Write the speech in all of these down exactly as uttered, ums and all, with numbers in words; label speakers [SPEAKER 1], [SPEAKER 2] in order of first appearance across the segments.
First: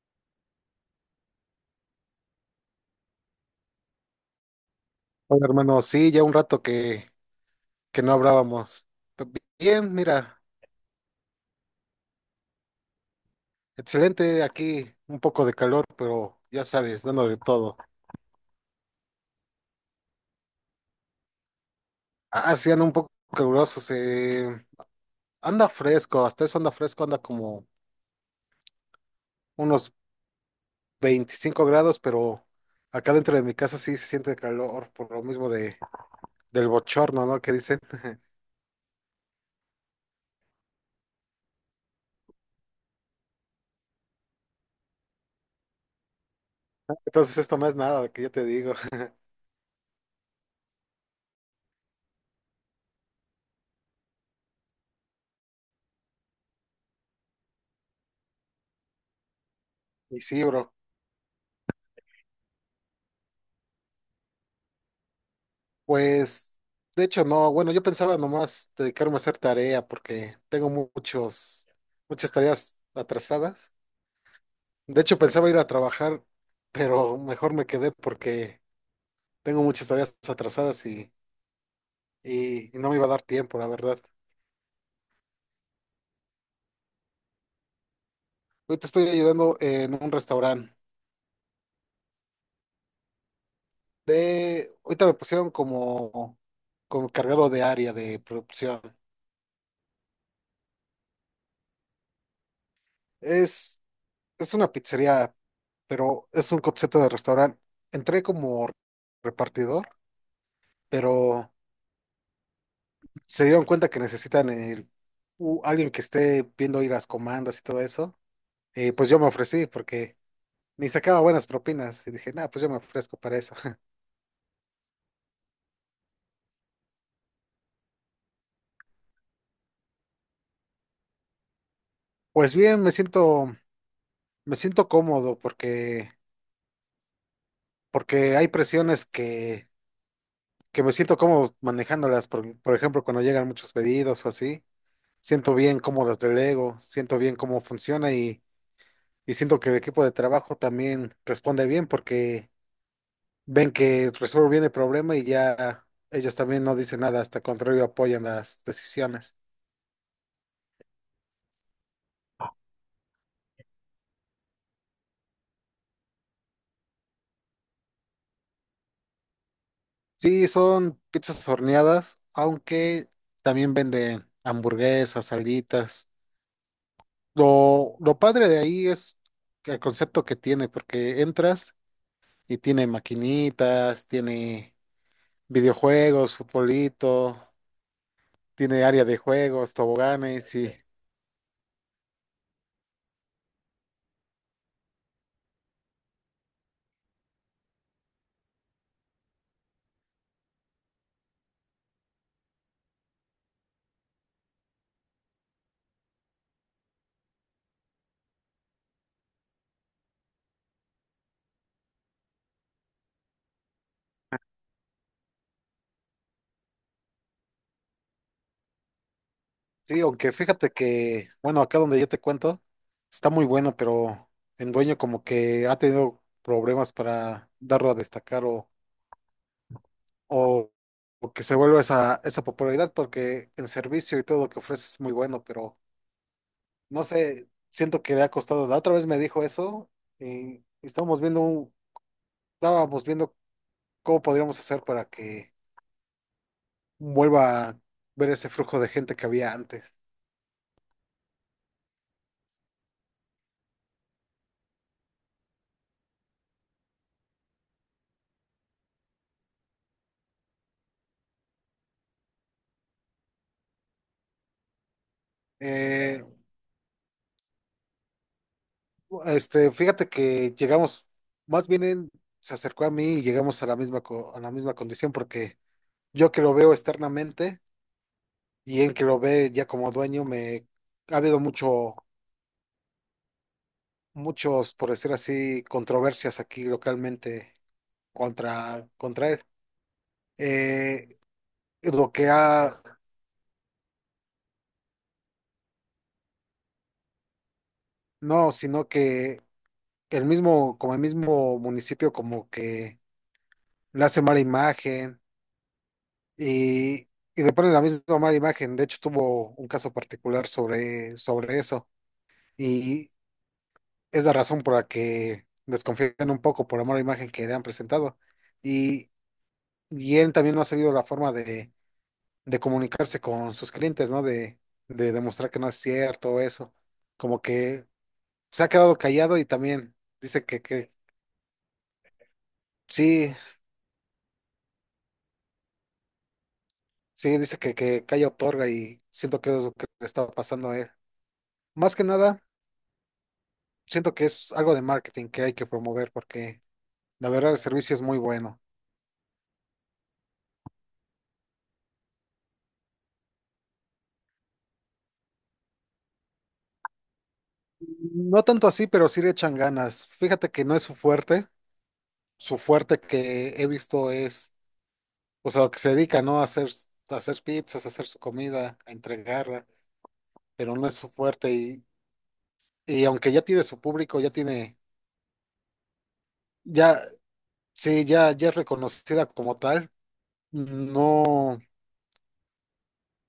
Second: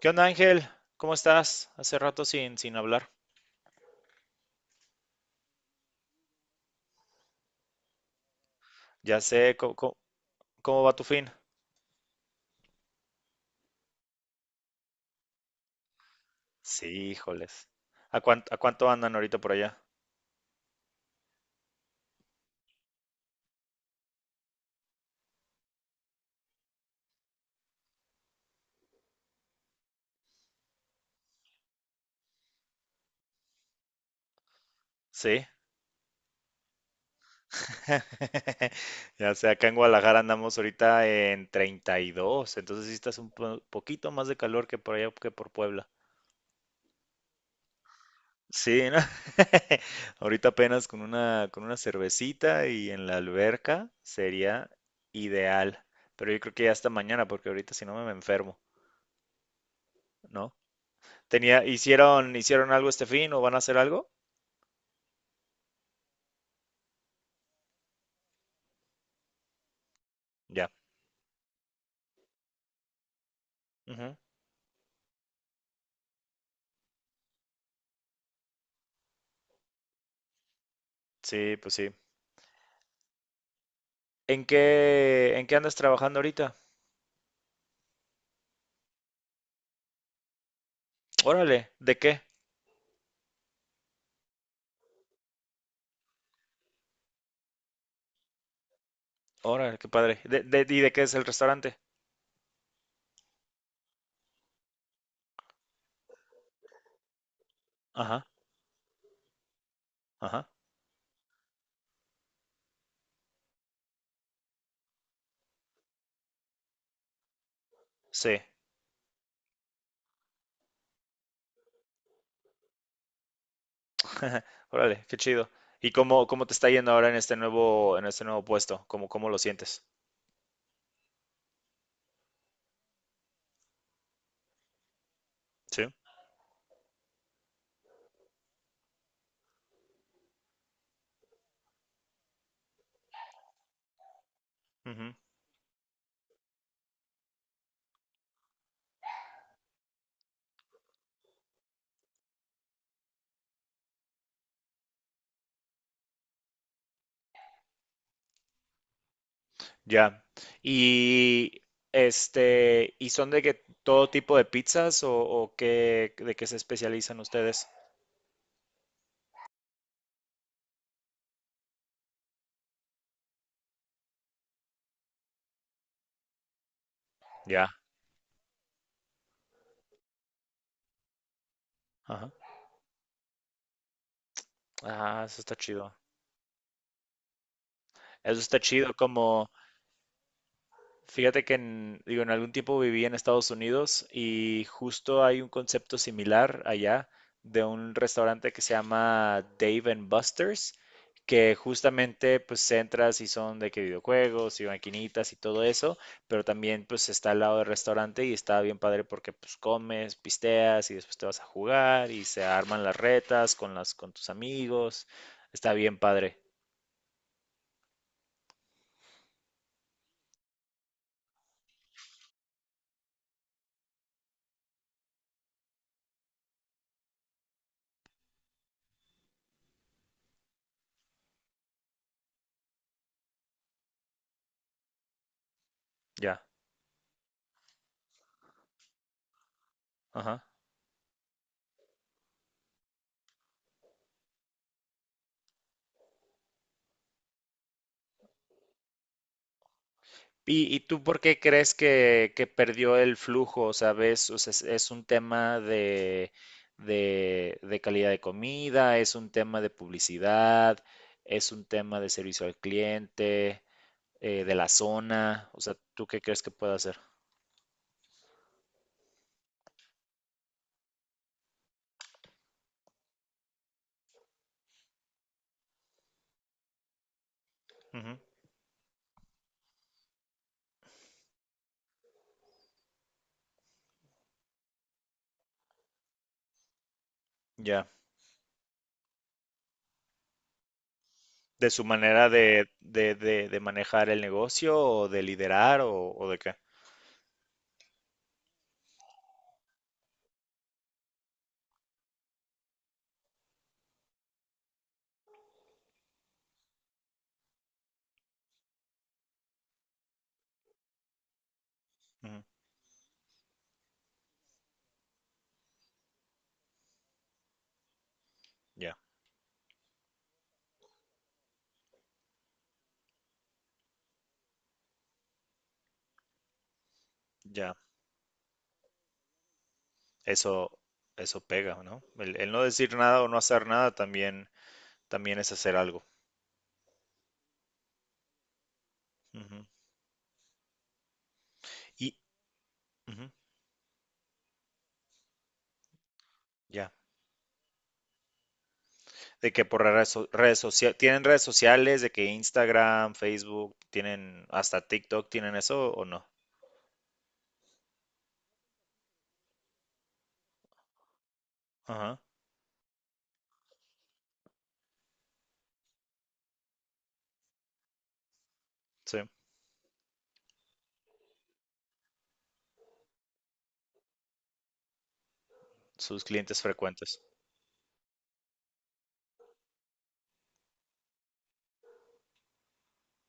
[SPEAKER 1] ¿Qué onda, Ángel? ¿Cómo estás? Hace rato sin, sin hablar.
[SPEAKER 2] Hola, hermano, sí, ya un rato que, que no hablábamos.
[SPEAKER 1] Ya
[SPEAKER 2] Pe-
[SPEAKER 1] sé, ¿cómo,
[SPEAKER 2] Bien,
[SPEAKER 1] cómo-
[SPEAKER 2] mira,
[SPEAKER 1] ¿cómo va tu fin?
[SPEAKER 2] excelente aquí, un poco de calor, pero ya sabes,
[SPEAKER 1] Sí,
[SPEAKER 2] dándole
[SPEAKER 1] híjoles.
[SPEAKER 2] todo.
[SPEAKER 1] ¿A cuánto, ¿a cuánto andan ahorita por allá?
[SPEAKER 2] Ah, sí, anda un poco caluroso, se anda fresco, hasta eso anda fresco, anda como unos veinticinco grados, pero acá dentro de mi casa sí se siente calor, por lo
[SPEAKER 1] Sí.
[SPEAKER 2] mismo de, del bochorno, ¿no? Que dicen.
[SPEAKER 1] Ya sé, acá en Guadalajara andamos ahorita en treinta y dos, entonces sí estás un po- poquito más de calor que por allá que por Puebla.
[SPEAKER 2] Entonces esto no es nada, que yo te digo.
[SPEAKER 1] Sí, ¿no? Ahorita apenas con una, con una cervecita y en la alberca sería ideal. Pero yo creo que ya hasta mañana, porque ahorita si no me me enfermo,
[SPEAKER 2] Y sí,
[SPEAKER 1] ¿no?
[SPEAKER 2] bro.
[SPEAKER 1] Tenía, hicieron, hicieron algo este fin o van a hacer algo?
[SPEAKER 2] Pues, de hecho, no, bueno, yo pensaba nomás dedicarme a hacer tarea porque tengo
[SPEAKER 1] Ya.
[SPEAKER 2] muchos, muchas tareas atrasadas.
[SPEAKER 1] Ujú.
[SPEAKER 2] De hecho, pensaba ir a trabajar, pero mejor me quedé porque tengo muchas tareas atrasadas y,
[SPEAKER 1] Sí, pues sí.
[SPEAKER 2] y, y no me iba a dar tiempo, la verdad.
[SPEAKER 1] ¿En qué, ¿en qué andas trabajando ahorita?
[SPEAKER 2] Ahorita estoy ayudando en un restaurante.
[SPEAKER 1] Órale, ¿de qué?
[SPEAKER 2] De, ahorita me pusieron como, como cargado de área de producción.
[SPEAKER 1] Órale, qué padre. ¿De, de- ¿y de qué es el restaurante?
[SPEAKER 2] Es es una pizzería, pero es un concepto de restaurante. Entré
[SPEAKER 1] Ajá,
[SPEAKER 2] como repartidor,
[SPEAKER 1] ajá.
[SPEAKER 2] pero se dieron cuenta que necesitan el- u- alguien que esté viendo ir las comandas y todo eso.
[SPEAKER 1] Sí.
[SPEAKER 2] Y pues yo me ofrecí porque ni sacaba buenas propinas. Y dije, nada, pues yo me ofrezco para eso.
[SPEAKER 1] Órale, qué chido. ¿Y cómo, ¿cómo te está yendo ahora en este nuevo, en este nuevo puesto? ¿Cómo, ¿cómo lo sientes?
[SPEAKER 2] Pues bien, me siento, me siento cómodo
[SPEAKER 1] Sí.
[SPEAKER 2] porque, porque hay presiones que, que me siento cómodo manejándolas. Por, por ejemplo, cuando llegan muchos pedidos o así,
[SPEAKER 1] Ujú.
[SPEAKER 2] siento bien cómo las delego, siento bien cómo funciona. Y siento que el equipo de trabajo también responde bien porque ven que resuelve bien el problema y ya ellos también no dicen nada, hasta el contrario apoyan las decisiones.
[SPEAKER 1] Ya. Y este, ¿y son de que todo tipo de pizzas o, o qué, de qué se especializan ustedes?
[SPEAKER 2] Sí, son pizzas horneadas, aunque también venden hamburguesas, salitas.
[SPEAKER 1] Ya.
[SPEAKER 2] Lo, lo padre de ahí es el concepto que tiene, porque entras
[SPEAKER 1] Ajá.
[SPEAKER 2] y tiene maquinitas, tiene
[SPEAKER 1] Ah, eso está chido.
[SPEAKER 2] videojuegos, futbolito,
[SPEAKER 1] Eso está
[SPEAKER 2] tiene
[SPEAKER 1] chido,
[SPEAKER 2] área de
[SPEAKER 1] como,
[SPEAKER 2] juegos, toboganes y…
[SPEAKER 1] fíjate que en, digo, en algún tiempo viví en Estados Unidos y justo hay un concepto similar allá de un restaurante que se llama Dave and Buster's, que justamente pues entras y son de que videojuegos y maquinitas y todo eso, pero también pues está al lado del restaurante y está bien padre porque pues comes, pisteas y después te vas a jugar y se arman las retas con las con tus amigos. Está bien padre.
[SPEAKER 2] Sí, aunque fíjate que, bueno, acá donde yo te cuento, está muy bueno, pero el dueño como que ha tenido problemas para darlo a destacar o, o, o que se vuelva esa, esa popularidad porque el servicio y todo lo que ofrece es muy bueno, pero
[SPEAKER 1] Ya.
[SPEAKER 2] no sé, siento que le ha costado. La otra vez me dijo eso
[SPEAKER 1] Ajá.
[SPEAKER 2] y estábamos viendo, un- estábamos viendo cómo podríamos hacer para que vuelva a ver ese flujo de gente que había antes.
[SPEAKER 1] ¿Y, y tú por qué crees que, que perdió el flujo? O sea, ves, o sea, es, es un tema de, de, de calidad de comida, es un tema de publicidad, es un tema de servicio al cliente, eh, de la zona. O sea, ¿tú qué
[SPEAKER 2] Eh,
[SPEAKER 1] crees que puede hacer?
[SPEAKER 2] Este, fíjate que llegamos, más bien él se acercó a mí y llegamos a la misma, co- a la misma condición porque yo que lo veo externamente
[SPEAKER 1] Ujú.
[SPEAKER 2] y él que lo ve ya como dueño, me ha habido mucho, muchos, por decir así, controversias aquí localmente
[SPEAKER 1] Ya.
[SPEAKER 2] contra, contra él. Eh,
[SPEAKER 1] ¿De su
[SPEAKER 2] lo que
[SPEAKER 1] manera de,
[SPEAKER 2] ha,
[SPEAKER 1] de, de- de manejar el negocio o de liderar o, o de qué?
[SPEAKER 2] no, Sino que el mismo, como el mismo municipio como que le hace mala imagen y, y le ponen la misma mala imagen. De hecho, tuvo un caso particular sobre, sobre eso.
[SPEAKER 1] Ujú.
[SPEAKER 2] Y es la razón por la que desconfían un poco por la mala imagen que le han presentado.
[SPEAKER 1] Ya,
[SPEAKER 2] Y, y él también no ha sabido la forma de, de comunicarse con sus clientes, ¿no? De, de demostrar que no es cierto eso. Como
[SPEAKER 1] ya.
[SPEAKER 2] que se ha quedado callado y también dice que,
[SPEAKER 1] Eso,
[SPEAKER 2] que
[SPEAKER 1] eso pega, ¿no? El, el no decir nada o
[SPEAKER 2] sí,
[SPEAKER 1] no hacer nada también también es hacer algo.
[SPEAKER 2] sí, dice que, que calla otorga y siento que es
[SPEAKER 1] Ujú.
[SPEAKER 2] lo que le está pasando a él. Más que
[SPEAKER 1] Y
[SPEAKER 2] nada.
[SPEAKER 1] ujú,
[SPEAKER 2] Siento que es algo de marketing que hay que promover porque
[SPEAKER 1] ya.
[SPEAKER 2] la verdad el servicio es muy bueno.
[SPEAKER 1] De que por redes, so- redes sociales, ¿tienen redes sociales? De que Instagram, Facebook, tienen hasta TikTok, ¿tienen eso o no?
[SPEAKER 2] No tanto así, pero sí le echan ganas. Fíjate que no es su fuerte.
[SPEAKER 1] Ajá,
[SPEAKER 2] Su fuerte que he visto es, o sea, lo que se dedica, ¿no? A hacer, a hacer pizzas, a hacer su comida, a
[SPEAKER 1] sí.
[SPEAKER 2] entregarla, pero no es su fuerte. Y, y aunque ya tiene su público, ya tiene,
[SPEAKER 1] Sus clientes
[SPEAKER 2] ya,
[SPEAKER 1] frecuentes.
[SPEAKER 2] sí, ya, ya es reconocida como tal, no.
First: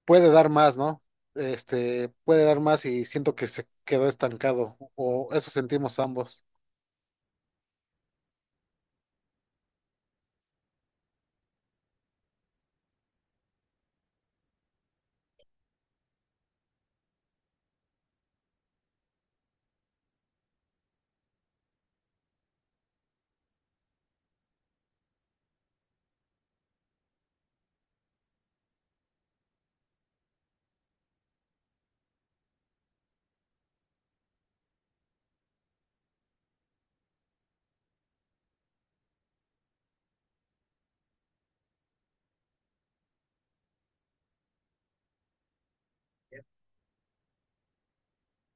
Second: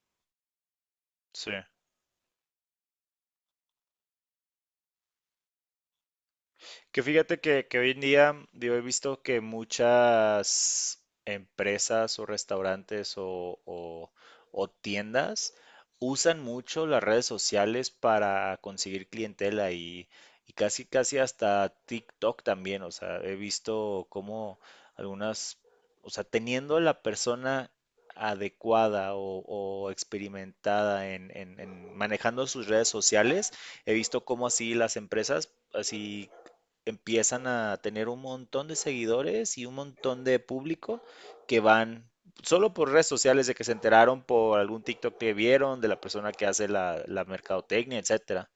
[SPEAKER 2] Puede dar más, ¿no?
[SPEAKER 1] Sí.
[SPEAKER 2] Este, puede dar más y siento que se quedó estancado, o eso sentimos ambos.
[SPEAKER 1] Que fíjate que, que hoy en día, digo, he visto que muchas empresas o restaurantes o, o- o tiendas usan mucho las redes sociales para conseguir clientela y, y casi, casi hasta TikTok también. O sea, he visto cómo algunas, o sea, teniendo la persona adecuada o, o experimentada en en- en manejando sus redes sociales, he visto cómo así las empresas así empiezan a tener un montón de seguidores y un montón de público que van solo por redes sociales de que se enteraron por algún TikTok que vieron de la persona que hace la, la mercadotecnia, etcétera.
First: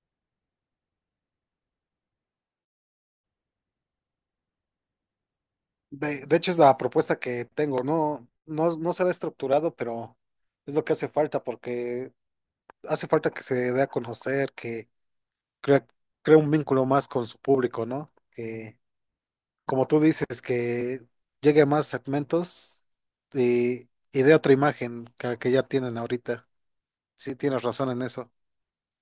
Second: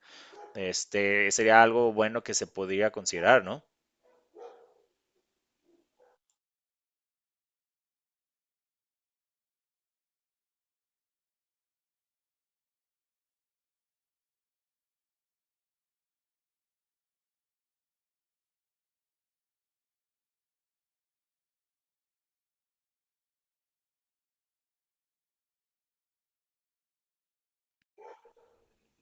[SPEAKER 1] Este sería algo bueno que se podría considerar, ¿no?
[SPEAKER 2] De, de hecho, es la propuesta que tengo, no, no, no se ve estructurado, pero es lo que hace falta, porque hace falta que se dé a conocer, que crea, crea un vínculo más con su público, ¿no? Que, como tú dices, que llegue a más segmentos y, y dé otra imagen que, que ya tienen ahorita. Sí, tienes razón en eso.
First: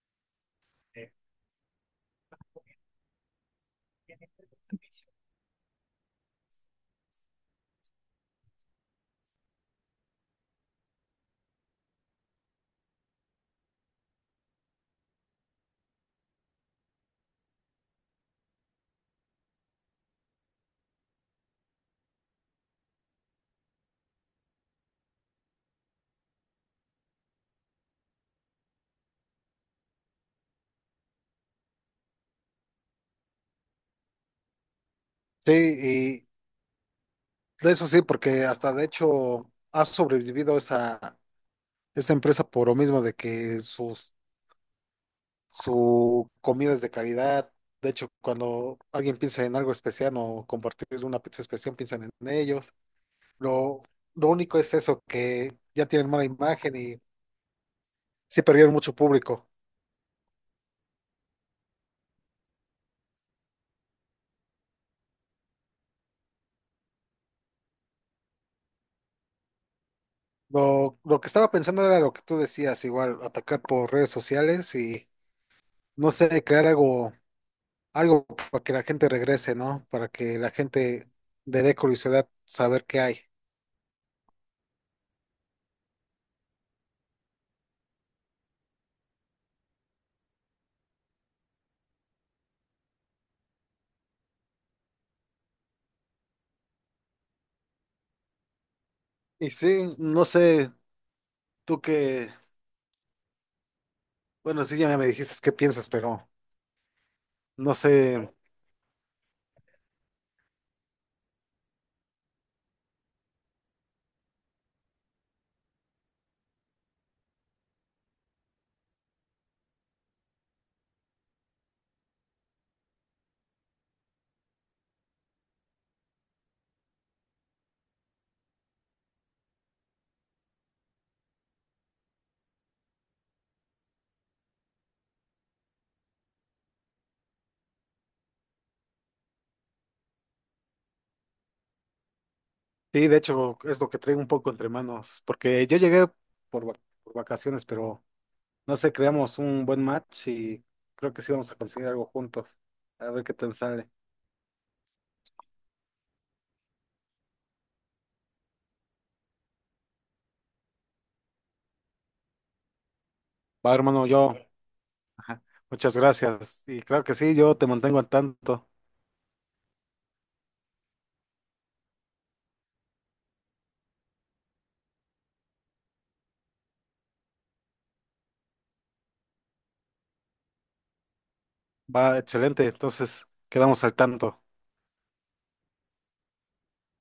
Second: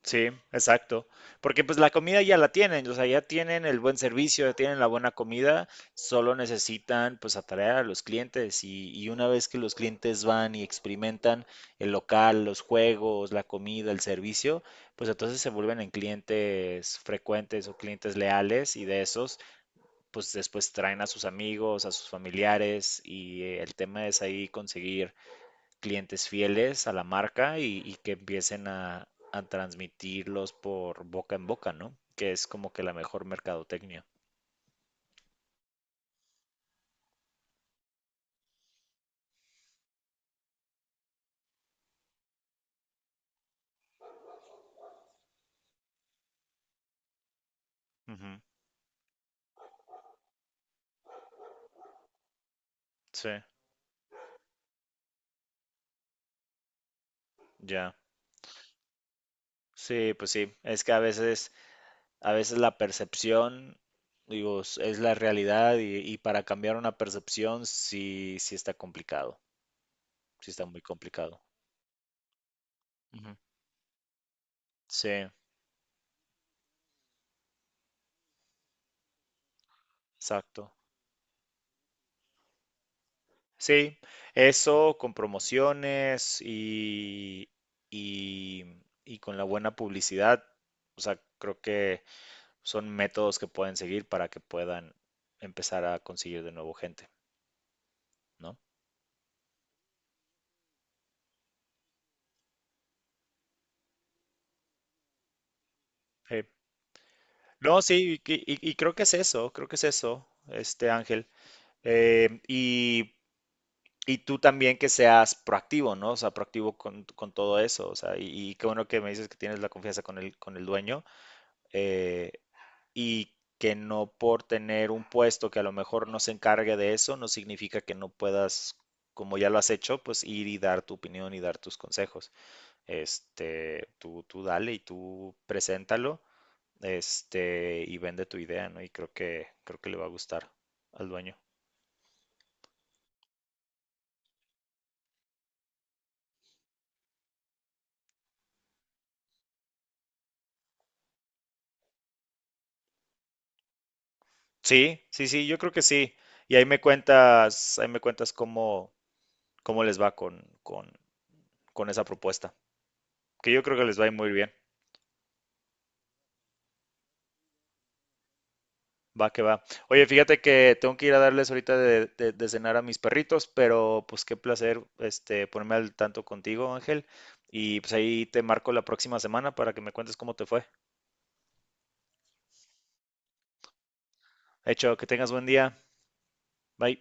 [SPEAKER 1] Sí, exacto. Porque pues la comida ya la tienen, o sea, ya tienen el buen servicio, ya tienen la buena comida, solo necesitan pues atraer a los clientes y, y una vez que los clientes van y experimentan el local, los juegos, la comida, el servicio, pues entonces se vuelven en clientes frecuentes o clientes leales y de esos pues después traen a sus amigos, a sus familiares y eh, el tema es ahí conseguir clientes fieles a la marca y, y que empiecen a, a transmitirlos por boca en boca, ¿no? Que es como que la mejor mercadotecnia.
[SPEAKER 2] Sí, de eso sí, porque hasta de hecho ha sobrevivido esa, esa empresa por lo mismo de que sus, su comida es de calidad. De hecho,
[SPEAKER 1] Ujú.
[SPEAKER 2] cuando alguien piensa en algo especial o compartir una pizza especial, piensan en ellos.
[SPEAKER 1] Sí,
[SPEAKER 2] Lo, lo único es eso, que ya tienen mala imagen y
[SPEAKER 1] ya.
[SPEAKER 2] sí perdieron mucho público.
[SPEAKER 1] Sí, pues sí. Es que a veces, a veces la percepción, digo, es es la realidad y, y para cambiar una percepción sí, sí está complicado. Sí está muy
[SPEAKER 2] Lo, lo que
[SPEAKER 1] complicado.
[SPEAKER 2] estaba pensando era lo que tú decías, igual,
[SPEAKER 1] Ujú.
[SPEAKER 2] atacar por redes sociales y,
[SPEAKER 1] Sí,
[SPEAKER 2] no sé, crear algo. Algo para que la gente regrese, ¿no? Para que la
[SPEAKER 1] exacto.
[SPEAKER 2] gente le dé curiosidad saber qué hay.
[SPEAKER 1] Sí, eso con promociones y, y, y con la buena publicidad. O sea, creo que son métodos que pueden seguir para que puedan empezar a conseguir de nuevo gente, ¿no?
[SPEAKER 2] Y sí, no sé, tú qué, bueno, sí, ya me dijiste qué piensas, pero
[SPEAKER 1] Sí.
[SPEAKER 2] no
[SPEAKER 1] No, sí,
[SPEAKER 2] sé,
[SPEAKER 1] y, y- y creo que es eso, creo que es eso, este Ángel. Eh, y, y tú también que seas proactivo, ¿no? O sea, proactivo con, con todo eso. O sea, y, y qué bueno que me dices que tienes la confianza con el, con el dueño. Eh, y que no por tener un puesto que a lo mejor no se encargue de eso, no significa que no puedas, como ya lo has hecho, pues ir y dar tu opinión y dar tus consejos. Este, tú, tú dale y tú preséntalo, este, y vende tu idea, ¿no? Y creo que, creo que le va a gustar al dueño.
[SPEAKER 2] sí, de hecho es lo que traigo un poco entre manos, porque yo llegué por, va- por vacaciones, pero no sé, creamos un buen match y creo que sí vamos a conseguir algo juntos, a ver qué tal sale.
[SPEAKER 1] Sí, sí, sí, yo creo que sí. Y ahí me cuentas, ahí me cuentas cómo, cómo les va con, con, con esa propuesta, que yo
[SPEAKER 2] Va,
[SPEAKER 1] creo que les va
[SPEAKER 2] hermano,
[SPEAKER 1] a ir muy
[SPEAKER 2] yo,
[SPEAKER 1] bien.
[SPEAKER 2] ajá, muchas gracias, y claro que sí, yo te mantengo al tanto.
[SPEAKER 1] Va que va. Oye, fíjate que tengo que ir a darles ahorita de, de- de cenar a mis perritos, pero pues qué placer este ponerme al tanto contigo, Ángel. Y pues ahí te marco la próxima semana para que me cuentes cómo te fue.
[SPEAKER 2] Va, excelente, entonces quedamos al tanto.
[SPEAKER 1] Hecho, que tengas buen día. Bye.